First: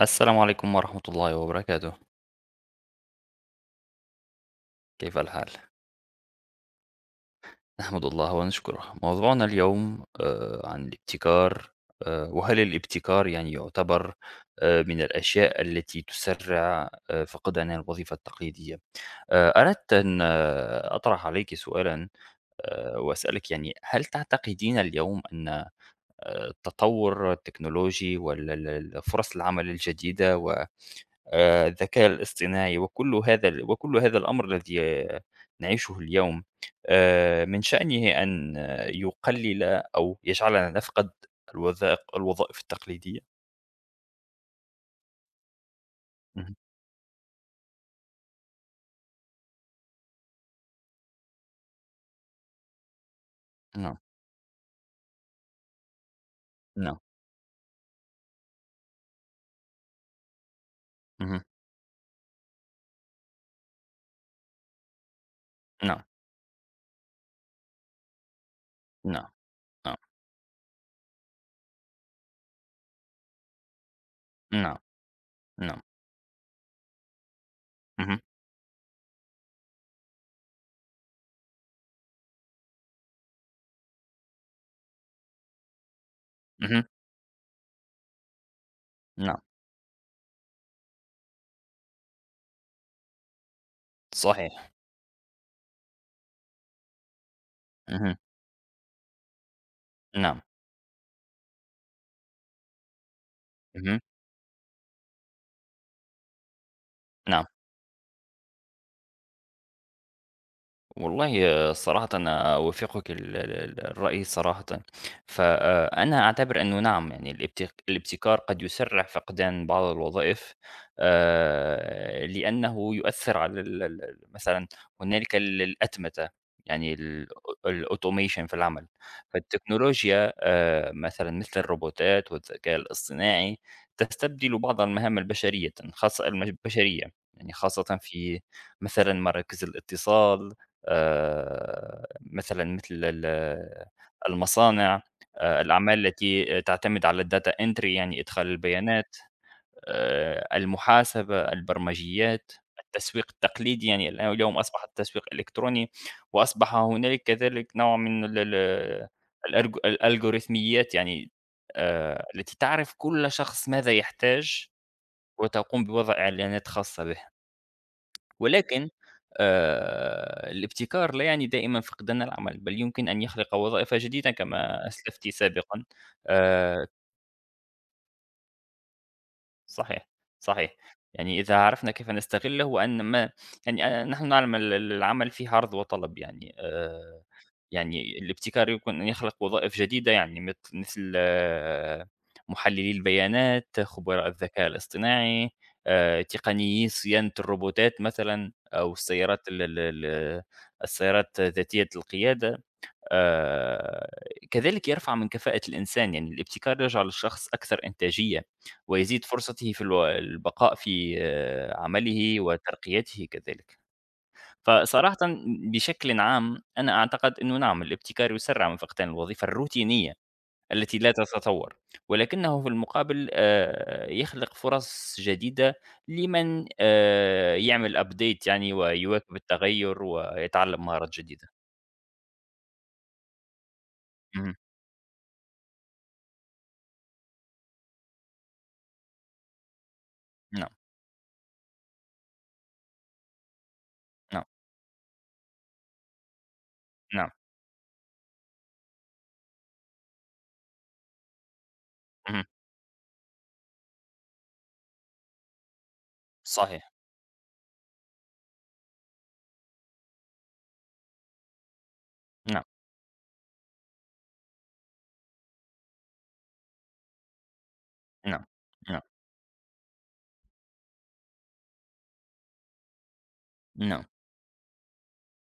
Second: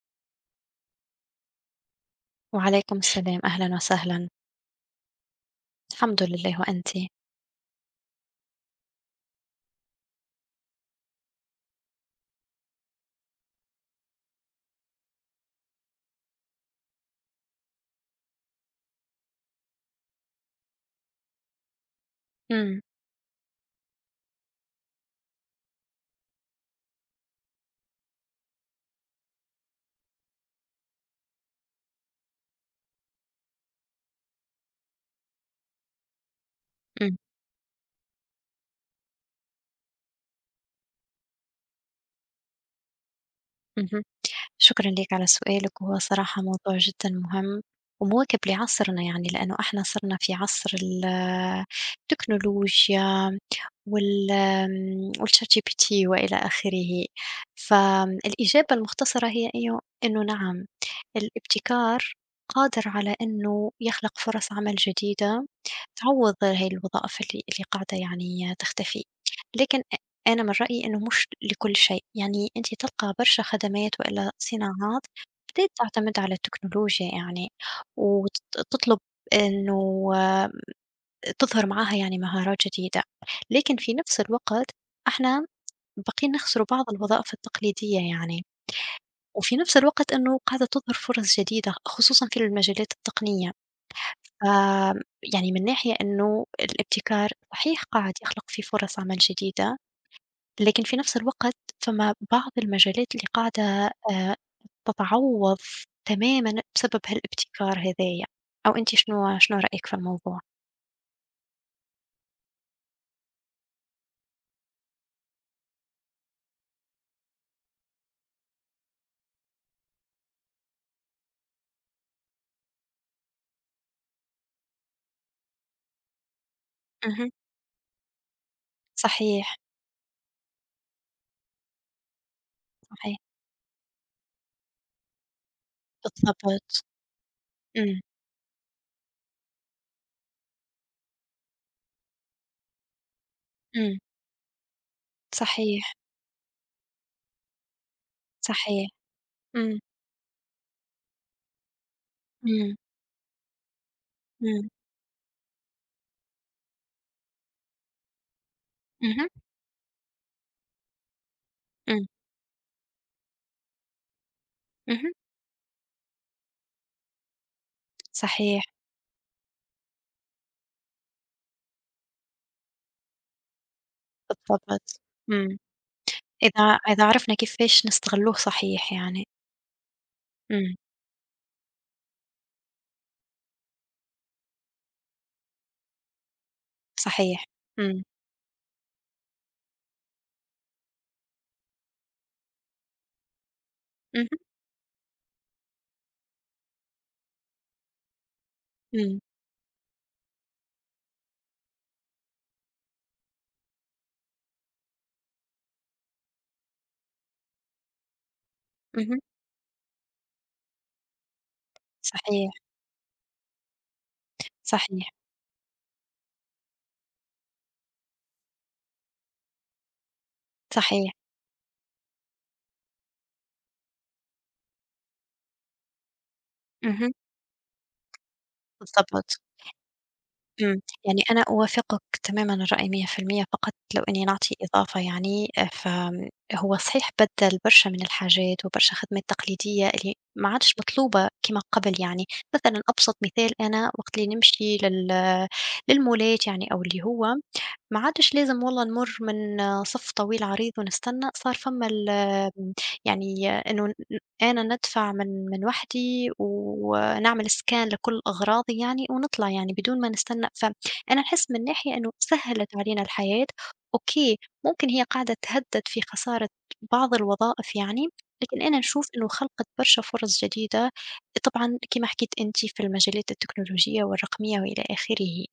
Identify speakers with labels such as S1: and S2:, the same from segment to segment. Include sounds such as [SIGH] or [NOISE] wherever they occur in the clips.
S1: السلام عليكم ورحمة الله وبركاته.
S2: وعليكم السلام، أهلًا وسهلًا.
S1: كيف الحال؟
S2: الحمد لله وأنتِ؟
S1: نحمد الله ونشكره. موضوعنا اليوم عن الابتكار. وهل الابتكار يعني يعتبر من الأشياء التي تسرع فقدان الوظيفة التقليدية. أردت أن أطرح عليك سؤالا.
S2: إمم،
S1: وأسألك، يعني هل تعتقدين اليوم أن التطور التكنولوجي وفرص العمل الجديدة، الذكاء الاصطناعي وكل هذا الأمر الذي نعيشه اليوم،
S2: إمم،
S1: من شأنه أن يقلل أو يجعلنا نفقد الوظائف التقليدية.
S2: اهم. شكرًا ليك على سؤالك، وهو صراحة
S1: اهم،
S2: موضوع جدًا مهم ومواكب لعصرنا يعني، لأنه إحنا صرنا في عصر التكنولوجيا
S1: نعم،
S2: والChatGPT وإلى
S1: نعم،
S2: آخره. فالإجابة المختصرة هي إنه نعم،
S1: اهم،
S2: الابتكار قادر على إنه يخلق فرص عمل جديدة
S1: نعم،
S2: تعوض هاي الوظائف اللي قاعدة يعني تختفي،
S1: نعم،
S2: لكن
S1: نعم،
S2: أنا من رأيي إنه مش لكل شيء، يعني أنتِ تلقى برشا خدمات وإلا
S1: نعم،
S2: صناعات بدأت
S1: نعم،
S2: تعتمد على التكنولوجيا يعني،
S1: اهم،
S2: وت تطلب إنه تظهر معاها يعني مهارات جديدة، لكن في نفس الوقت إحنا باقيين نخسروا
S1: اهم،
S2: بعض الوظائف التقليدية يعني،
S1: نعم،
S2: وفي نفس الوقت إنه قاعدة تظهر فرص جديدة خصوصًا في المجالات التقنية، ف
S1: صحيح،
S2: يعني من ناحية إنه الابتكار صحيح قاعد
S1: اهم،
S2: يخلق في فرص عمل جديدة،
S1: نعم،
S2: لكن في نفس الوقت فما بعض المجالات اللي قاعدة
S1: اهم،
S2: آآ تتعوّض تمامًا بسبب
S1: نعم.
S2: هالابتكار هذايا، أو أنتِ شنو رأيِك في الموضوع؟
S1: والله صراحةً أنا أوافقك ال ال الرأي صراحةً. فأنا أعتبر أنه نعم، يعني الابتكار قد يسرع فقدان بعض الوظائف، لأنه يؤثر على مثلًا هنالك الأتمتة، يعني
S2: اهم.
S1: الautomation في العمل.
S2: صحيح،
S1: فالتكنولوجيا مثلًا مثل الروبوتات والذكاء
S2: صحيح،
S1: الاصطناعي تستبدل بعض المهام البشرية، خاصة
S2: بالضبط.
S1: البشرية، يعني خاصةً
S2: إمم،
S1: في مثلًا مراكز الاتصال، مثلًا مثل
S2: إمم،
S1: المصانع،
S2: صحيح،
S1: الأعمال التي تعتمد على الdata entry، يعني إدخال
S2: صحيح،
S1: البيانات،
S2: إمم،
S1: المحاسبة، البرمجيات،
S2: إمم،
S1: التسويق التقليدي، يعني الآن اليوم
S2: إمم،
S1: أصبح التسويق إلكتروني، وأصبح هنالك كذلك نوع من ال ال
S2: اهم،
S1: الألجوريثميات، يعني
S2: إمم،
S1: التي تعرف كل شخص ماذا يحتاج،
S2: اهم،
S1: وتقوم بوضع إعلانات خاصة به.
S2: صحيح،
S1: ولكن الابتكار لا يعني دائمًا فقدان العمل، بل يمكن أن يخلق وظائف جديدة كما
S2: بالضبط،
S1: أسلفت
S2: إمم،
S1: سابقًا.
S2: إذا
S1: آآ
S2: إذا عرفنا كيفاش نستغلّوه صحيح يعني،
S1: صحيح،
S2: إمم،
S1: صحيح. يعني إذا عرفنا كيف نستغله، وأن ما يعني نحن نعلم ال ال العمل فيه عرض وطلب، يعني
S2: صحيح، إمم،
S1: يعني الابتكار يمكن أن يخلق وظائف جديدة، يعني مثل محللي البيانات،
S2: اهم،
S1: خبراء الذكاء الاصطناعي، تقنيي صيانة الروبوتات مثلًا، أو
S2: إمم،
S1: السيارات ال ال ال السيارات ذاتية القيادة. آآ، كذلك يرفع من كفاءة الإنسان، يعني الابتكار يجعل الشخص أكثر إنتاجية،
S2: اهم،
S1: ويزيد فرصته في البقاء في عمله
S2: صحيح،
S1: وترقيته كذلك.
S2: صحيح،
S1: فصراحةً بشكلٍ عام أنا أعتقد أنه نعم، الابتكار يسرّع من فقدان الوظيفة الروتينية التي
S2: صحيح،
S1: لا تتطور، ولكنه في المقابل يخلق فرص جديدة لمن
S2: اهم.
S1: يعمل update، يعني ويواكب
S2: بالضبط،
S1: التغيّر
S2: إمم،
S1: ويتعلم مهارات
S2: يعني أنا
S1: جديدة.
S2: أوافقك تمامًا الرأي 100% فقط لو إني نعطي
S1: اهم،
S2: إضافة يعني فهو صحيح بدَّل برشا من الحاجات وبرشا خدمات تقليدية اللي ما
S1: نعم،
S2: عادش مطلوبة كيما قبل يعني، مثلًا أبسط مثال أنا وقت اللي
S1: نعم،
S2: نمشي للمولات يعني أو اللي هو
S1: نعم،
S2: ما عادش لازم والله نمُر من صف طويل عريض ونستنى، صار فما ال
S1: اهم.
S2: آه، يعني إنه أنا ندفع من وحدي
S1: صحيح.
S2: ونعمل scan لكل أغراضي يعني ونطلع يعني بدون ما نستنى، فأنا نحس من ناحية إنه
S1: نعم،
S2: سهّلت علينا الحياة، أوكي، ممكن هي قاعدة تهدّد في خسارة بعض الوظائف يعني،
S1: نعم،
S2: لكن أنا
S1: نعم،
S2: نشوف إنه خلقت برشا فرص جديدة، طبعًا كيما حكيت أنتِ في المجالات التكنولوجية
S1: نعم،
S2: والرقمية وإلى آخره.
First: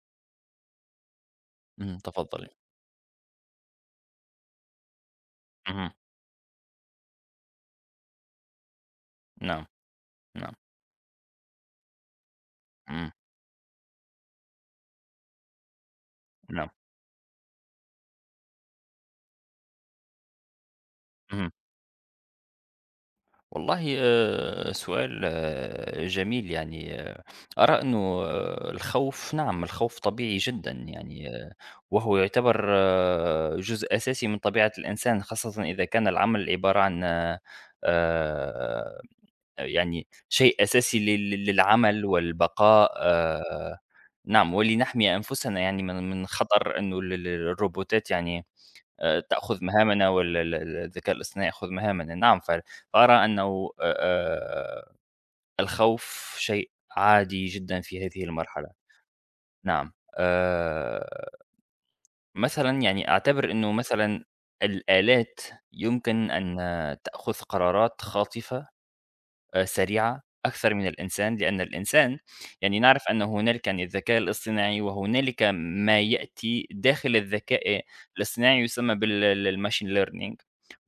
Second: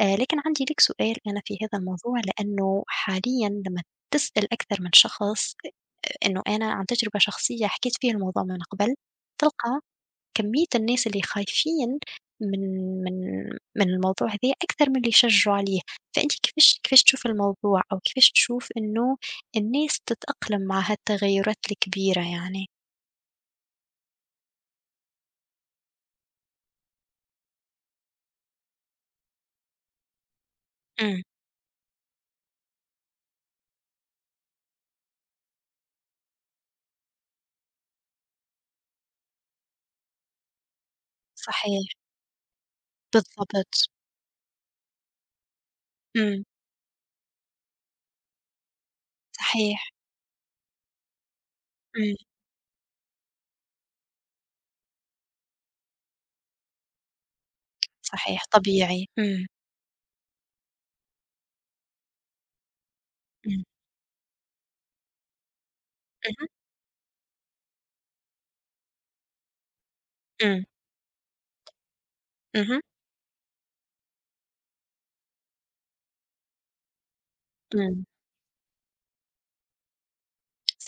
S2: لكن عندي ليك سؤال أنا في هذا
S1: اهم،
S2: الموضوع،
S1: تفضّلي.
S2: لأنه حاليًا لمّا تسأل أكثر من شخص
S1: اهم،
S2: إنه أنا عن تجربة شخصية حكيت فيها الموضوع من قبل،
S1: نعم،
S2: تلقى
S1: نعم،
S2: كمية الناس اللي خايفين من
S1: إمم،
S2: من من الموضوع هذا أكثر من اللي يشجعوا عليه، فأنتِ
S1: نعم،
S2: كيفاش تشوفي الموضوع أو كيفاش تشوف إنه الناس تتأقلم مع
S1: اهم.
S2: هالتغيرات الكبيرة يعني؟
S1: والله سؤال جميل، يعني أرى إنه الخوف، نعم، الخوف طبيعي جدًا،
S2: إمم،
S1: يعني وهو يعتبر جزء أساسي من طبيعة الإنسان، خاصةً إذا كان العمل عبارة عن آآ يعني شيء أساسي لل لل
S2: صحيح،
S1: للعمل والبقاء،
S2: بالضبط،
S1: نعم، ولنحمي أنفسنا يعني من
S2: إمم،
S1: خطر إنه ال ال الروبوتات، يعني تأخذ
S2: صحيح،
S1: مهامنا، وال ال ال الذكاء الاصطناعي يأخذ
S2: إمم،
S1: مهامنا، نعم، ف فأرى أنه الخوف شيء عادي جدًا في هذه
S2: صحيح،
S1: المرحلة.
S2: طبيعي، إمم،
S1: نعم. مثلًا يعني أعتبر
S2: إمم،
S1: إنه مثلًا الآلات يمكن
S2: اهم،
S1: أن تأخذ قرارات خاطفة، سريعة
S2: إمم،
S1: أكثر من الإنسان، لأن الإنسان يعني
S2: اهم.
S1: نعرف أن هنالك يعني الذكاء الاصطناعي، وهنالك ما يأتي داخل الذكاء
S2: إمم،
S1: الاصطناعي يسمى بال ال الmachine learning.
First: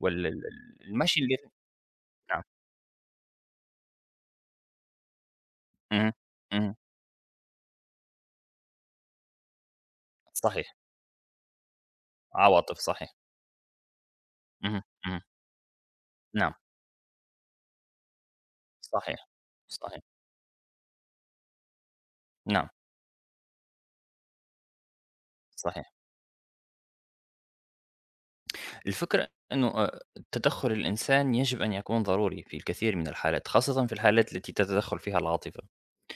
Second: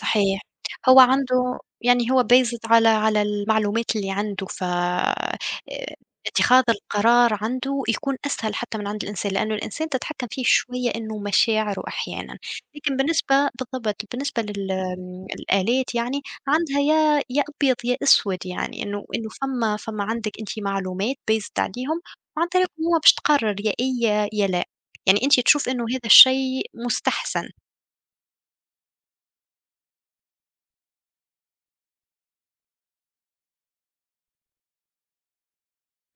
S1: وال ال ال
S2: هو
S1: الmachine learning،
S2: عنده يعني هو
S1: نعم،
S2: based على المعلومات اللي عنده، ف
S1: اهم،
S2: اتخاذ
S1: اهم،
S2: القرار عنده يكون أسهل حتى من عند الإنسان، لأنه الإنسان تتحكم فيه
S1: صحيح،
S2: شوية إنه مشاعره أحيانًا،
S1: عواطف
S2: لكن
S1: صحيح،
S2: بالنسبة بالضبط، بالنسبة لل
S1: اهم، اهم،
S2: آمم، الآلات يعني
S1: نعم،
S2: عندها يا أبيض يا أسود يعني، إنه
S1: صحيح،
S2: إنه فما
S1: صحيح،
S2: عندك أنتِ معلومات based عليهم، وعن
S1: نعم،
S2: طريقهم هو باش تقرر يا إيه يا لا، يعني أنتِ تشوف إنه
S1: صحيح.
S2: هذا الشيء مستحسن.
S1: الفكرة إنه تدخُّل الإنسان يجب أن يكون ضروري في الكثير من الحالات، خاصةً في الحالات التي تتدخّل فيها العاطفة.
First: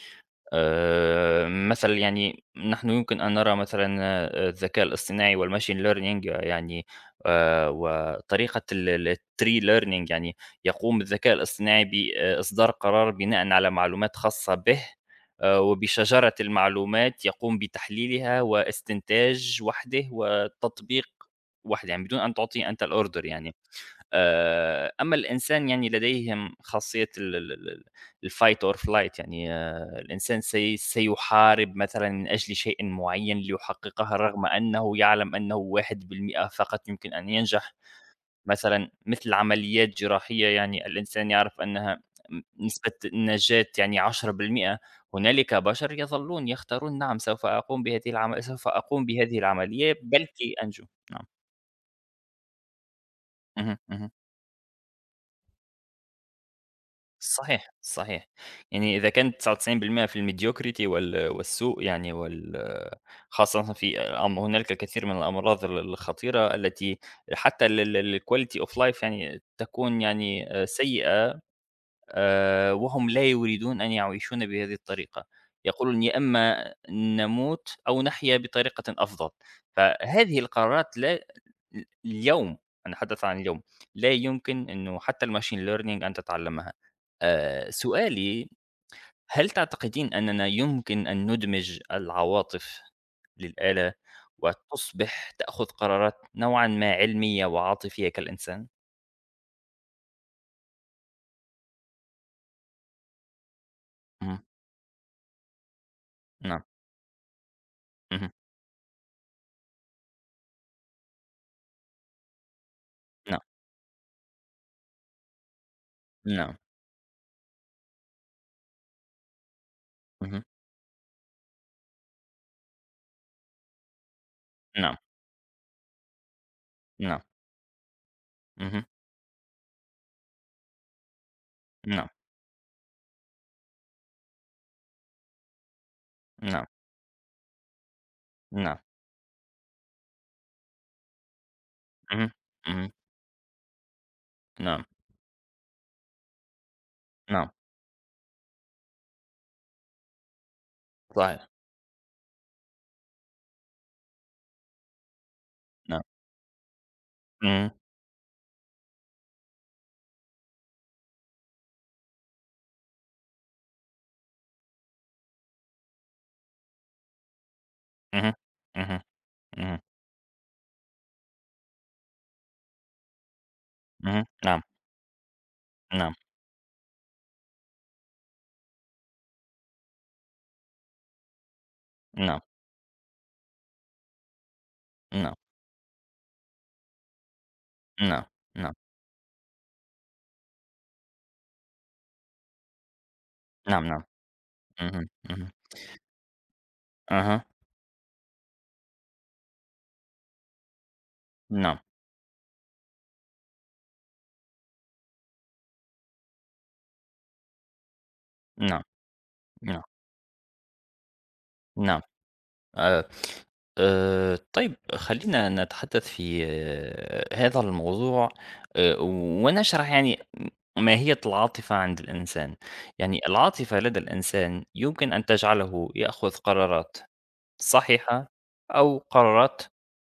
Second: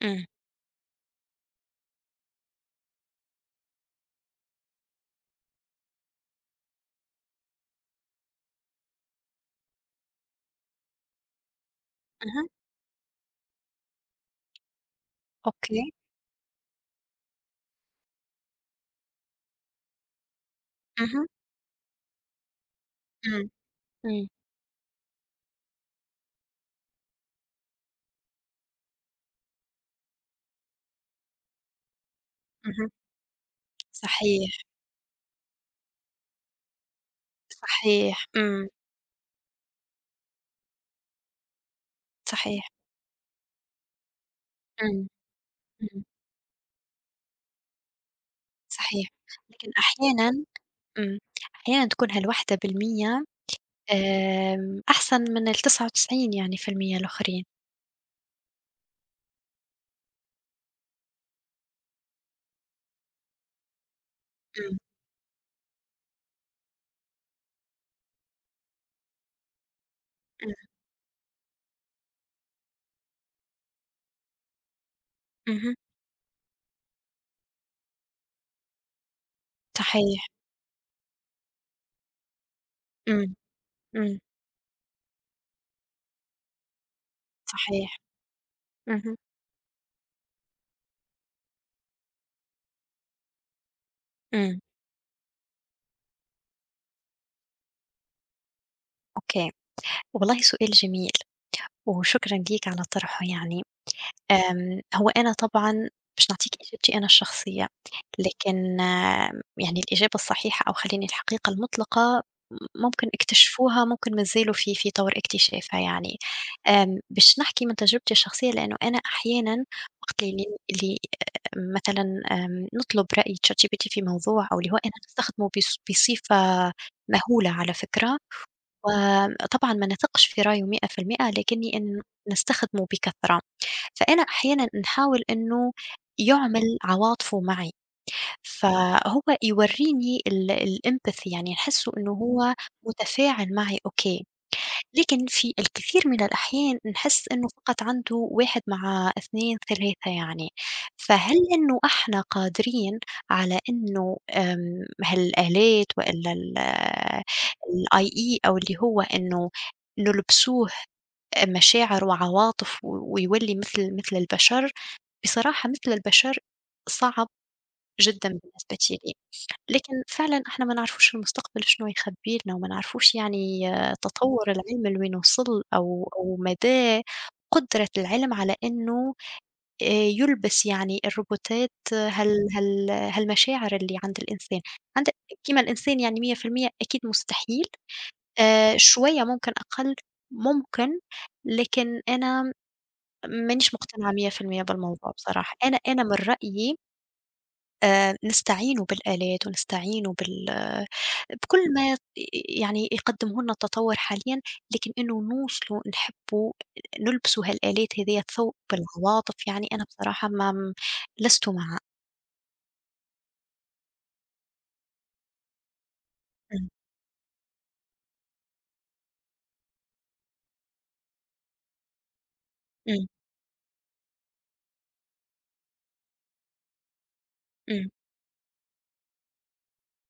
S2: إمم،
S1: مثلًا يعني نحن يمكن أن نرى مثلًا الذكاء الاصطناعي والmachine learning، يعني وطريقة الtree learning، يعني يقوم الذكاء الاصطناعي
S2: اهم،
S1: بإصدار قرار بناءً على معلومات خاصة به،
S2: أوكي.
S1: وبشجرة المعلومات يقوم بتحليلها واستنتاج وحده وتطبيق
S2: اهم،
S1: وحده، يعني بدون أن تعطيه أنت الorder
S2: إمم،
S1: يعني.
S2: إمم،
S1: أمّا الإنسان يعني لديهم خاصية ال ال ال ال الfight or flight، يعني الإنسان سيحارب مثلًا من أجل شيء
S2: اهم،
S1: معيّن ليحققه، رغم
S2: صحيح،
S1: أنه يعلم أنه 1% فقط يمكن أن ينجح،
S2: صحيح، إمم،
S1: مثلًا مثل عمليات جراحية، يعني الإنسان يعرف أنها
S2: صحيح،
S1: نسبة النجاة يعني 10%.
S2: إمم،
S1: هنالك بشر
S2: إمم،
S1: يظلون يختارون نعم، سوف أقوم
S2: صحيح،
S1: بهذه
S2: لكن
S1: العملية
S2: أحيانًا
S1: بلكي أنجو،
S2: إمم،
S1: نعم.
S2: أحيانًا تكون هالوحدة بالمِيّة
S1: اهم، اهم.
S2: أحسن من ال99 يعني في المِيّة الآخرين،
S1: صحيح، صحيح. يعني إذا كانت 99% في الmediocrity وال والسوء يعني خاصةً في هنالك
S2: إمم،
S1: الكثير من الأمراض الخطيرة التي حتى ال ال الquality of life، يعني تكون يعني
S2: إمم،
S1: سيئة، وهم لا يريدون أن يعيشون بهذه الطريقة.
S2: اهم،
S1: يقولون: يا إما نموت أو نحيا بطريقة أفضل.
S2: صحيح،
S1: فهذه القرارات لا، اليوم، هنتحدث
S2: إمم،
S1: عن اليوم، لا
S2: إمم،
S1: يمكن إنه حتى الmachine learning أن تتعلمها.
S2: صحيح،
S1: سؤالي:
S2: اهم،
S1: هل تعتقدين أننا يمكن أن ندمج العواطف للآلة،
S2: إمم،
S1: وتصبح تأخذ قرارات نوعًا ما علمية وعاطفية كالإنسان؟
S2: أوكي، والله سؤال جميل وشكرًا ليك على طرحه يعني.
S1: اهم،
S2: هو أنا طبعًا مش نعطيك
S1: نعم،
S2: إجابتي أنا الشخصية،
S1: اهم،
S2: لكن يعني الإجابة الصحيحة أو خلّيني الحقيقة المطلقة ممكن
S1: نعم،
S2: اكتشفوها، ممكن ما زالوا في طور اكتشافها يعني.
S1: نعم،
S2: باش نحكي من تجربتي الشخصية لأنه أنا أحيانًا وقت
S1: اهم،
S2: اللي مثلًا نطلب رأي ChatGPT في موضوع أو اللي هو أنا
S1: نعم،
S2: نستخدمه بصفة
S1: نعم،
S2: مهولة على فكرة،
S1: اهم،
S2: وطبعًا ما نثقش في رأيه 100% لكني
S1: نعم،
S2: نستخدمه بكثرة. فأنا أحيانًا نحاول إنه يُعمل
S1: نعم،
S2: عواطفه معي،
S1: نعم،
S2: فهو يورّيني الempathy يعني نحسّه إنه
S1: اهم،
S2: هو
S1: اهم،
S2: متفاعل معي أوكي،
S1: نعم،
S2: لكن في الكثير من الأحيان نحس إنه
S1: نعم،
S2: فقط عنده 1 مع 2 3 يعني، فهل
S1: صحيح،
S2: إنه إحنا قادرين على إنه هالآلات
S1: نعم،
S2: وإلا ال
S1: اهم،
S2: الIE أو اللي هو إنه نلبسوه مشاعر وعواطف ويولّي مثل البشر، بصراحة مثل البشر صعب جدًا
S1: اهم،
S2: بالنسبة
S1: اهم،
S2: لي،
S1: اهم،
S2: لكن فعلًا إحنا ما نعرفوش المستقبل شنو يخبّي لنا وما نعرفوش يعني
S1: اهم،
S2: تطوّر
S1: نعم،
S2: العلم لوين وصل أو
S1: نعم،
S2: أو مدى قدرة العلم على إنه يلبس يعني الروبوتات هال
S1: نعم،
S2: هال هالمشاعر اللي عند الإنسان، عند
S1: نعم.
S2: كيما الإنسان يعني 100% أكيد مستحيل،
S1: نعم، نعم،
S2: شوية ممكن أقل ممكن، لكن أنا مانيش
S1: نعم، نعم،
S2: مقتنعة 100%
S1: اهم،
S2: بالموضوع
S1: اهم،
S2: بصراحة، أنا من رأيي
S1: أها،
S2: نستعينوا بالآلات ونستعينوا بكل
S1: نعم،
S2: ما يعني يقدمه لنا التطور حاليًا، لكن إنه نوصلوا نحبوا نلبسوا هالآلات هذيّة ثوب
S1: نعم،
S2: العواطف يعني
S1: نعم،
S2: أنا بصراحة ما م لست مع
S1: نعم. آآ طيب، خلّينا نتحدث في
S2: إمم،
S1: هذا الموضوع، ونشرح يعني ماهية العاطفة عند الإنسان.
S2: إمم،
S1: يعني العاطفة لدى الإنسان يمكن أن تجعله يأخذ قرارات
S2: إمم،
S1: صحيحة أو قرارات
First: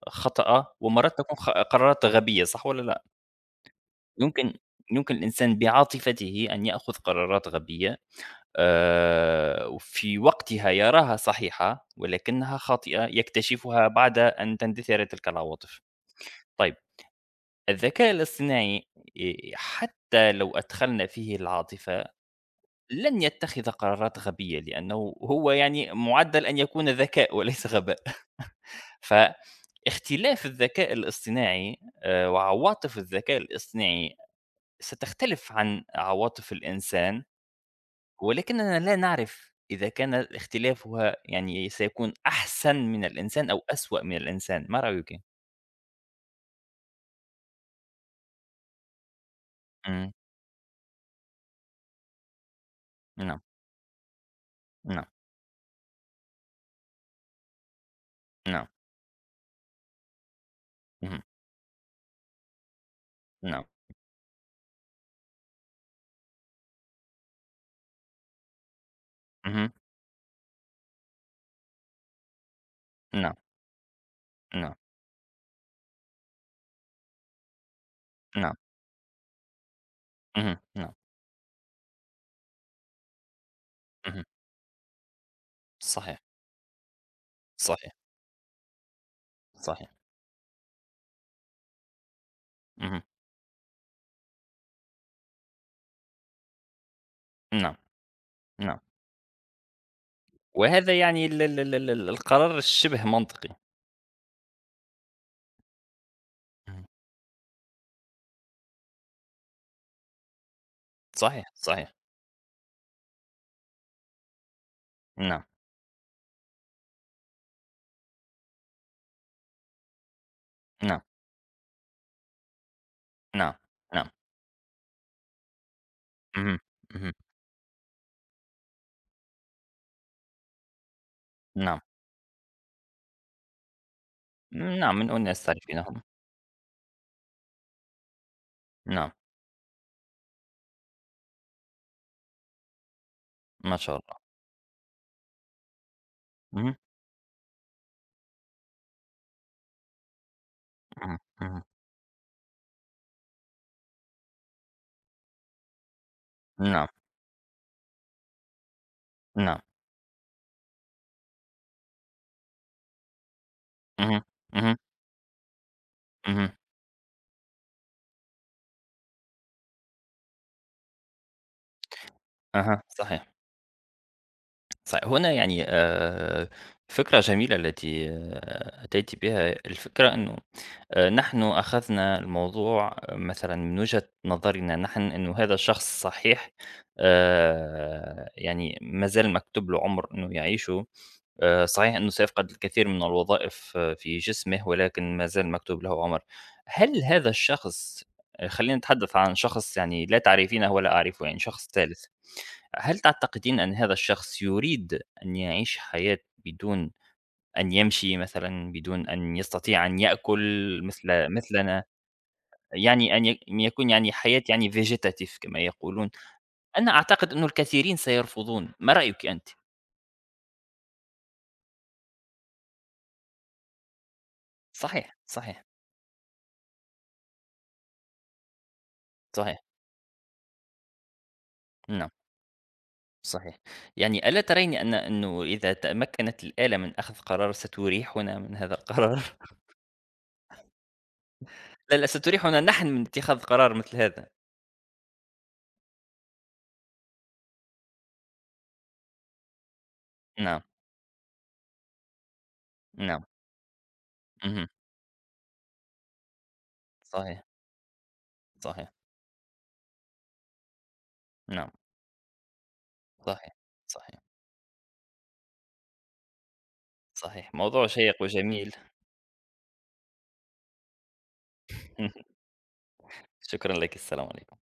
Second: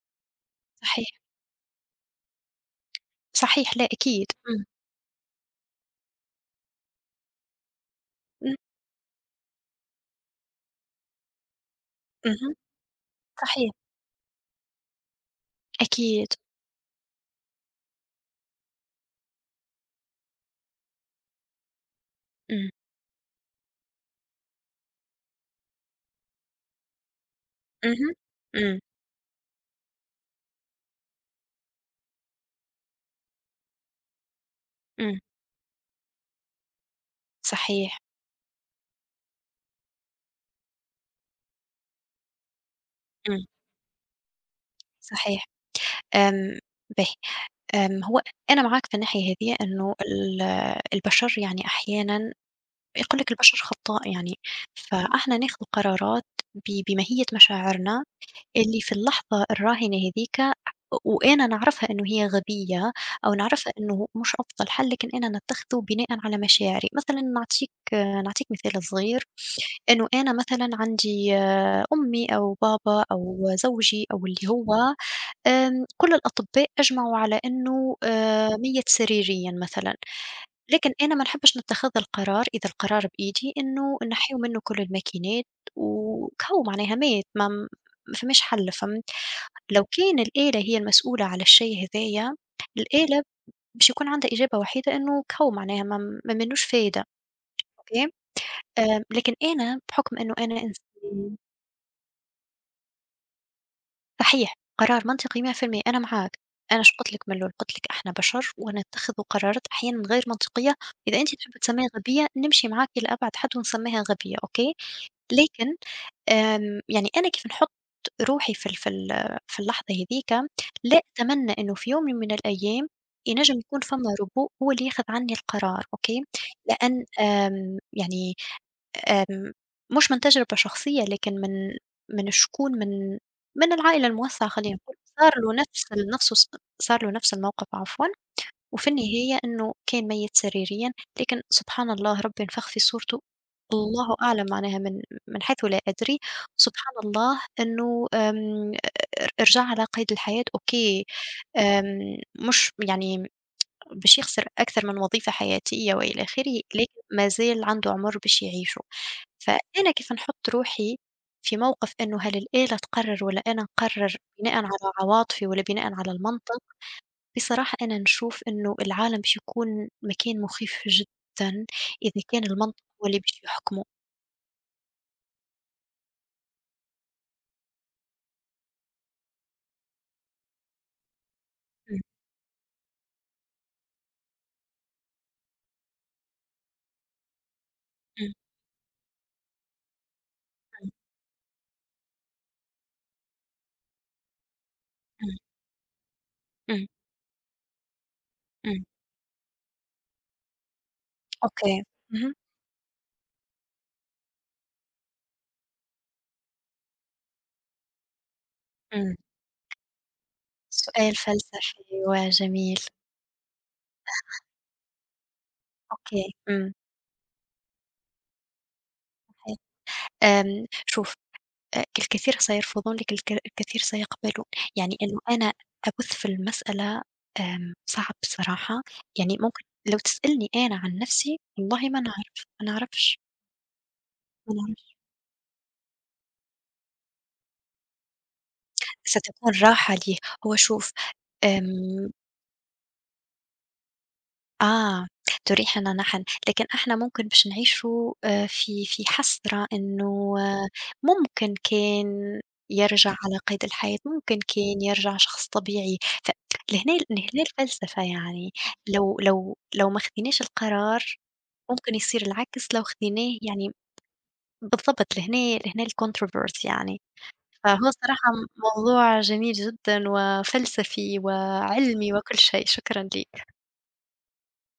S1: خاطئة،
S2: صحيح،
S1: ومرات تكون قرارات غبية، صح والّا لأ؟
S2: صحيح، لا أكيد،
S1: يمكن
S2: إمم،
S1: يمكن الإنسان بعاطفته أن يأخذ قرارات غبية،
S2: إمم،
S1: وفي وقتها يراها صحيحة،
S2: اهم،
S1: ولكنها خاطئة
S2: صحيح،
S1: يكتشفها بعد أن تندثر تلك العواطف.
S2: أكيد،
S1: طيب، الذكاء الاصطناعي، حتى لو أدخلنا فيه العاطفة،
S2: إمم،
S1: لن يتخذ قرارات غبية، لأنه هو يعني مُعدَّل أن يكون ذكاء وليس غباء.
S2: اهم، إمم،
S1: [LAUGHS] فاختلاف الذكاء الاصطناعي، وعواطف الذكاء الاصطناعي
S2: إمم،
S1: ستختلف عن عواطف الإنسان،
S2: صحيح،
S1: ولكننا لا نعرف إذا كان اختلافها يعني سيكون أحسن من
S2: إمم،
S1: الإنسان أو أسوأ من الإنسان. ما رأيِك؟
S2: صحيح، آمم، باهي. هو أنا معاك في الناحية هذه إنه
S1: إمم،
S2: البشر يعني أحيانًا يقول لك
S1: نعم،
S2: البشر خطّاء يعني،
S1: نعم،
S2: فإحنا ناخذ قرارات ب بماهية مشاعرنا
S1: نعم،
S2: اللي في اللحظة الراهنة هذيك
S1: اهم،
S2: وأنا نعرفها إنه هي غبية أو
S1: نعم،
S2: نعرفها إنه مش أفضل حل، لكن أنا نتخذه بناءً على مشاعري، مثلًا نعطيك مثال صغير
S1: اهم،
S2: إنه أنا مثلًا عندي أمي أو بابا
S1: نعم،
S2: أو زوجي أو اللي
S1: نعم،
S2: هو، كل الأطباء أجمعوا على إنه
S1: نعم،
S2: 100 سريريًا مثلًا،
S1: اهم،
S2: لكن
S1: نعم،
S2: أنا ما نحبش نتخذ القرار إذا القرار بإيدي إنه
S1: اهم،
S2: نحيوا منه كل الماكينات
S1: صحيح،
S2: وكهو معناها مات ما
S1: صحيح،
S2: ما فماش حل فهمت؟ لو
S1: صحيح،
S2: كان الآلة هي المسؤولة على الشيء هذايا،
S1: اهم،
S2: الآلة باش يكون عندها إجابة وحيدة إنه كهو معناها ما منوش فايدة،
S1: نعم،
S2: أوكي؟
S1: نعم،
S2: لكن أنا بحكم إنه أنا
S1: وهذا يعني
S2: إنسانة
S1: ال ال ال ال ال القرار الشبه منطقي.
S2: صحيح، قرار منطقي 100% أنا معاك، أنا
S1: اهم،
S2: قُلت لك من الأول، قُلت لك إحنا بشر ونتخذ قرارات أحيانًا غير منطقية، إذا أنتِ
S1: صحيح،
S2: تحبي تسميها
S1: صحيح،
S2: غبية نمشي معاكِ لأبعد حد ونسميها غبية، أوكي؟
S1: نعم،
S2: لكن يعني أنا كيف نحُط روحي في اللحظة هاذيك، لا
S1: نعم،
S2: أتمنى إنه في يوم من الأيام
S1: نعم،
S2: ينجم يكون
S1: نعم،
S2: فما روبوت هو اللي ياخذ عني القرار، أوكي،
S1: اهم،
S2: لأن
S1: اهم،
S2: يعني آمم، مش من تجربة شخصية لكن من
S1: نعم،
S2: من شكون من العائلة الموسعة خلّينا
S1: نعم،
S2: نقول،
S1: من أناس تعرفينهم،
S2: صار له نفس الموقف عفوًا. وفي
S1: نعم،
S2: النهاية إنه كان ميّت سريريًا، لكن سبحان الله ربي نفخ في صورته،
S1: ما شاء
S2: الله
S1: الله،
S2: أعلم معناها من حيث لا أدري،
S1: اهم،
S2: سبحان الله إنه آمم ر رجع على قيد الحياة أوكي،
S1: اهم، اهم،
S2: آمم مش يعني باش يخسر أكثر من وظيفة حياتية وإلى آخره، لكن
S1: نعم.
S2: ما زال عنده عمر باش يعيشه،
S1: نعم.
S2: فأنا كيف نحط روحي في موقف إنه هل الآلة تقرر والّا أنا نقرر
S1: اهم،
S2: بناءً على
S1: اهم،
S2: عواطفي والّا بناءً على
S1: اهم.
S2: المنطق؟ بصراحة أنا نشوف إنه العالم باش يكون مكان مخيف جدًا إذا كان المنطق
S1: أها،
S2: هو اللي
S1: صحيح،
S2: باش يحكمه.
S1: صحيح. هنا يعني فكرة جميلة التي أتيتِ بها. الفكرة إنه نحن
S2: إمم،
S1: أخذنا الموضوع مثلًا من وجهة نظرنا نحن، إنه هذا الشخص صحيح،
S2: إمم،
S1: يعني ما زال مكتوب له عمر إنه يعيشه،
S2: إمم،
S1: صحيح إنه سيفقد الكثير من الوظائف في جسمه، ولكن ما
S2: إمم،
S1: زال مكتوب له عمر.
S2: إمم،
S1: هل هذا الشخص، خلّينا
S2: إمم،
S1: نتحدث عن شخص يعني لا تعرفينه ولا أعرفه، يعني شخص
S2: أوكي.
S1: ثالث.
S2: اهم،
S1: هل تعتقدين أن هذا الشخص يريد أن يعيش حياة بدون أن يمشي مثلًا، بدون
S2: إمم.
S1: أن يستطيع أن يأكل مثل
S2: سؤال فلسفي
S1: مثلنا،
S2: وجميل.
S1: يعني أن يكون يعني حياة يعني vegetative كما يقولون؟
S2: أوكي، إمم،
S1: أنا أعتقد أنه الكثيرين سيرفضون. ما رأيِك أنتِ؟
S2: صحيح. آمم، شوف، الكثير سيرفضون لك الك الكثير سيقبلون، يعني
S1: صحيح،
S2: إنه أنا
S1: صحيح،
S2: أبُث في المسألة صعب بصراحة، يعني ممكن
S1: صحيح،
S2: لو تسألني أنا عن نفسي والله ما
S1: نعم،
S2: نعرف، ما نعرفش،
S1: صحيح، يعني ألا
S2: ما
S1: ترين
S2: نعرف.
S1: أنه إذا تمكنت الآلة من أخذ قرار ستريحنا من هذا القرار؟
S2: ستكون راحة ليه، هو شوف
S1: [LAUGHS] لا، لا،
S2: آمم
S1: ستريحنا نحن من اتخاذ قرار مثل هذا،
S2: آه، تريحنا نحن، لكن إحنا ممكن باش نعيشوا في حسرة إنه
S1: نعم،
S2: ممكن كان يرجع
S1: نعم،
S2: على قيد الحياة، ممكن
S1: اهم،
S2: كان يرجع شخص طبيعي، ف لهنا
S1: صحيح،
S2: الفلسفة يعني،
S1: صحيح،
S2: لو ما خديناش القرار
S1: نعم.
S2: ممكن يصير العكس لو خديناه
S1: صحيح،
S2: يعني
S1: صحيح،
S2: بالضبط لهنا الcontroverse يعني.
S1: صحيح. موضوع
S2: فهو
S1: شيّق
S2: الصراحة
S1: وجميل.
S2: موضوع جميل جدًا وفلسفي وعلمي وكل
S1: [LAUGHS]
S2: شيء، شكرًا ليك.
S1: شكرًا لك، السلام عليكم.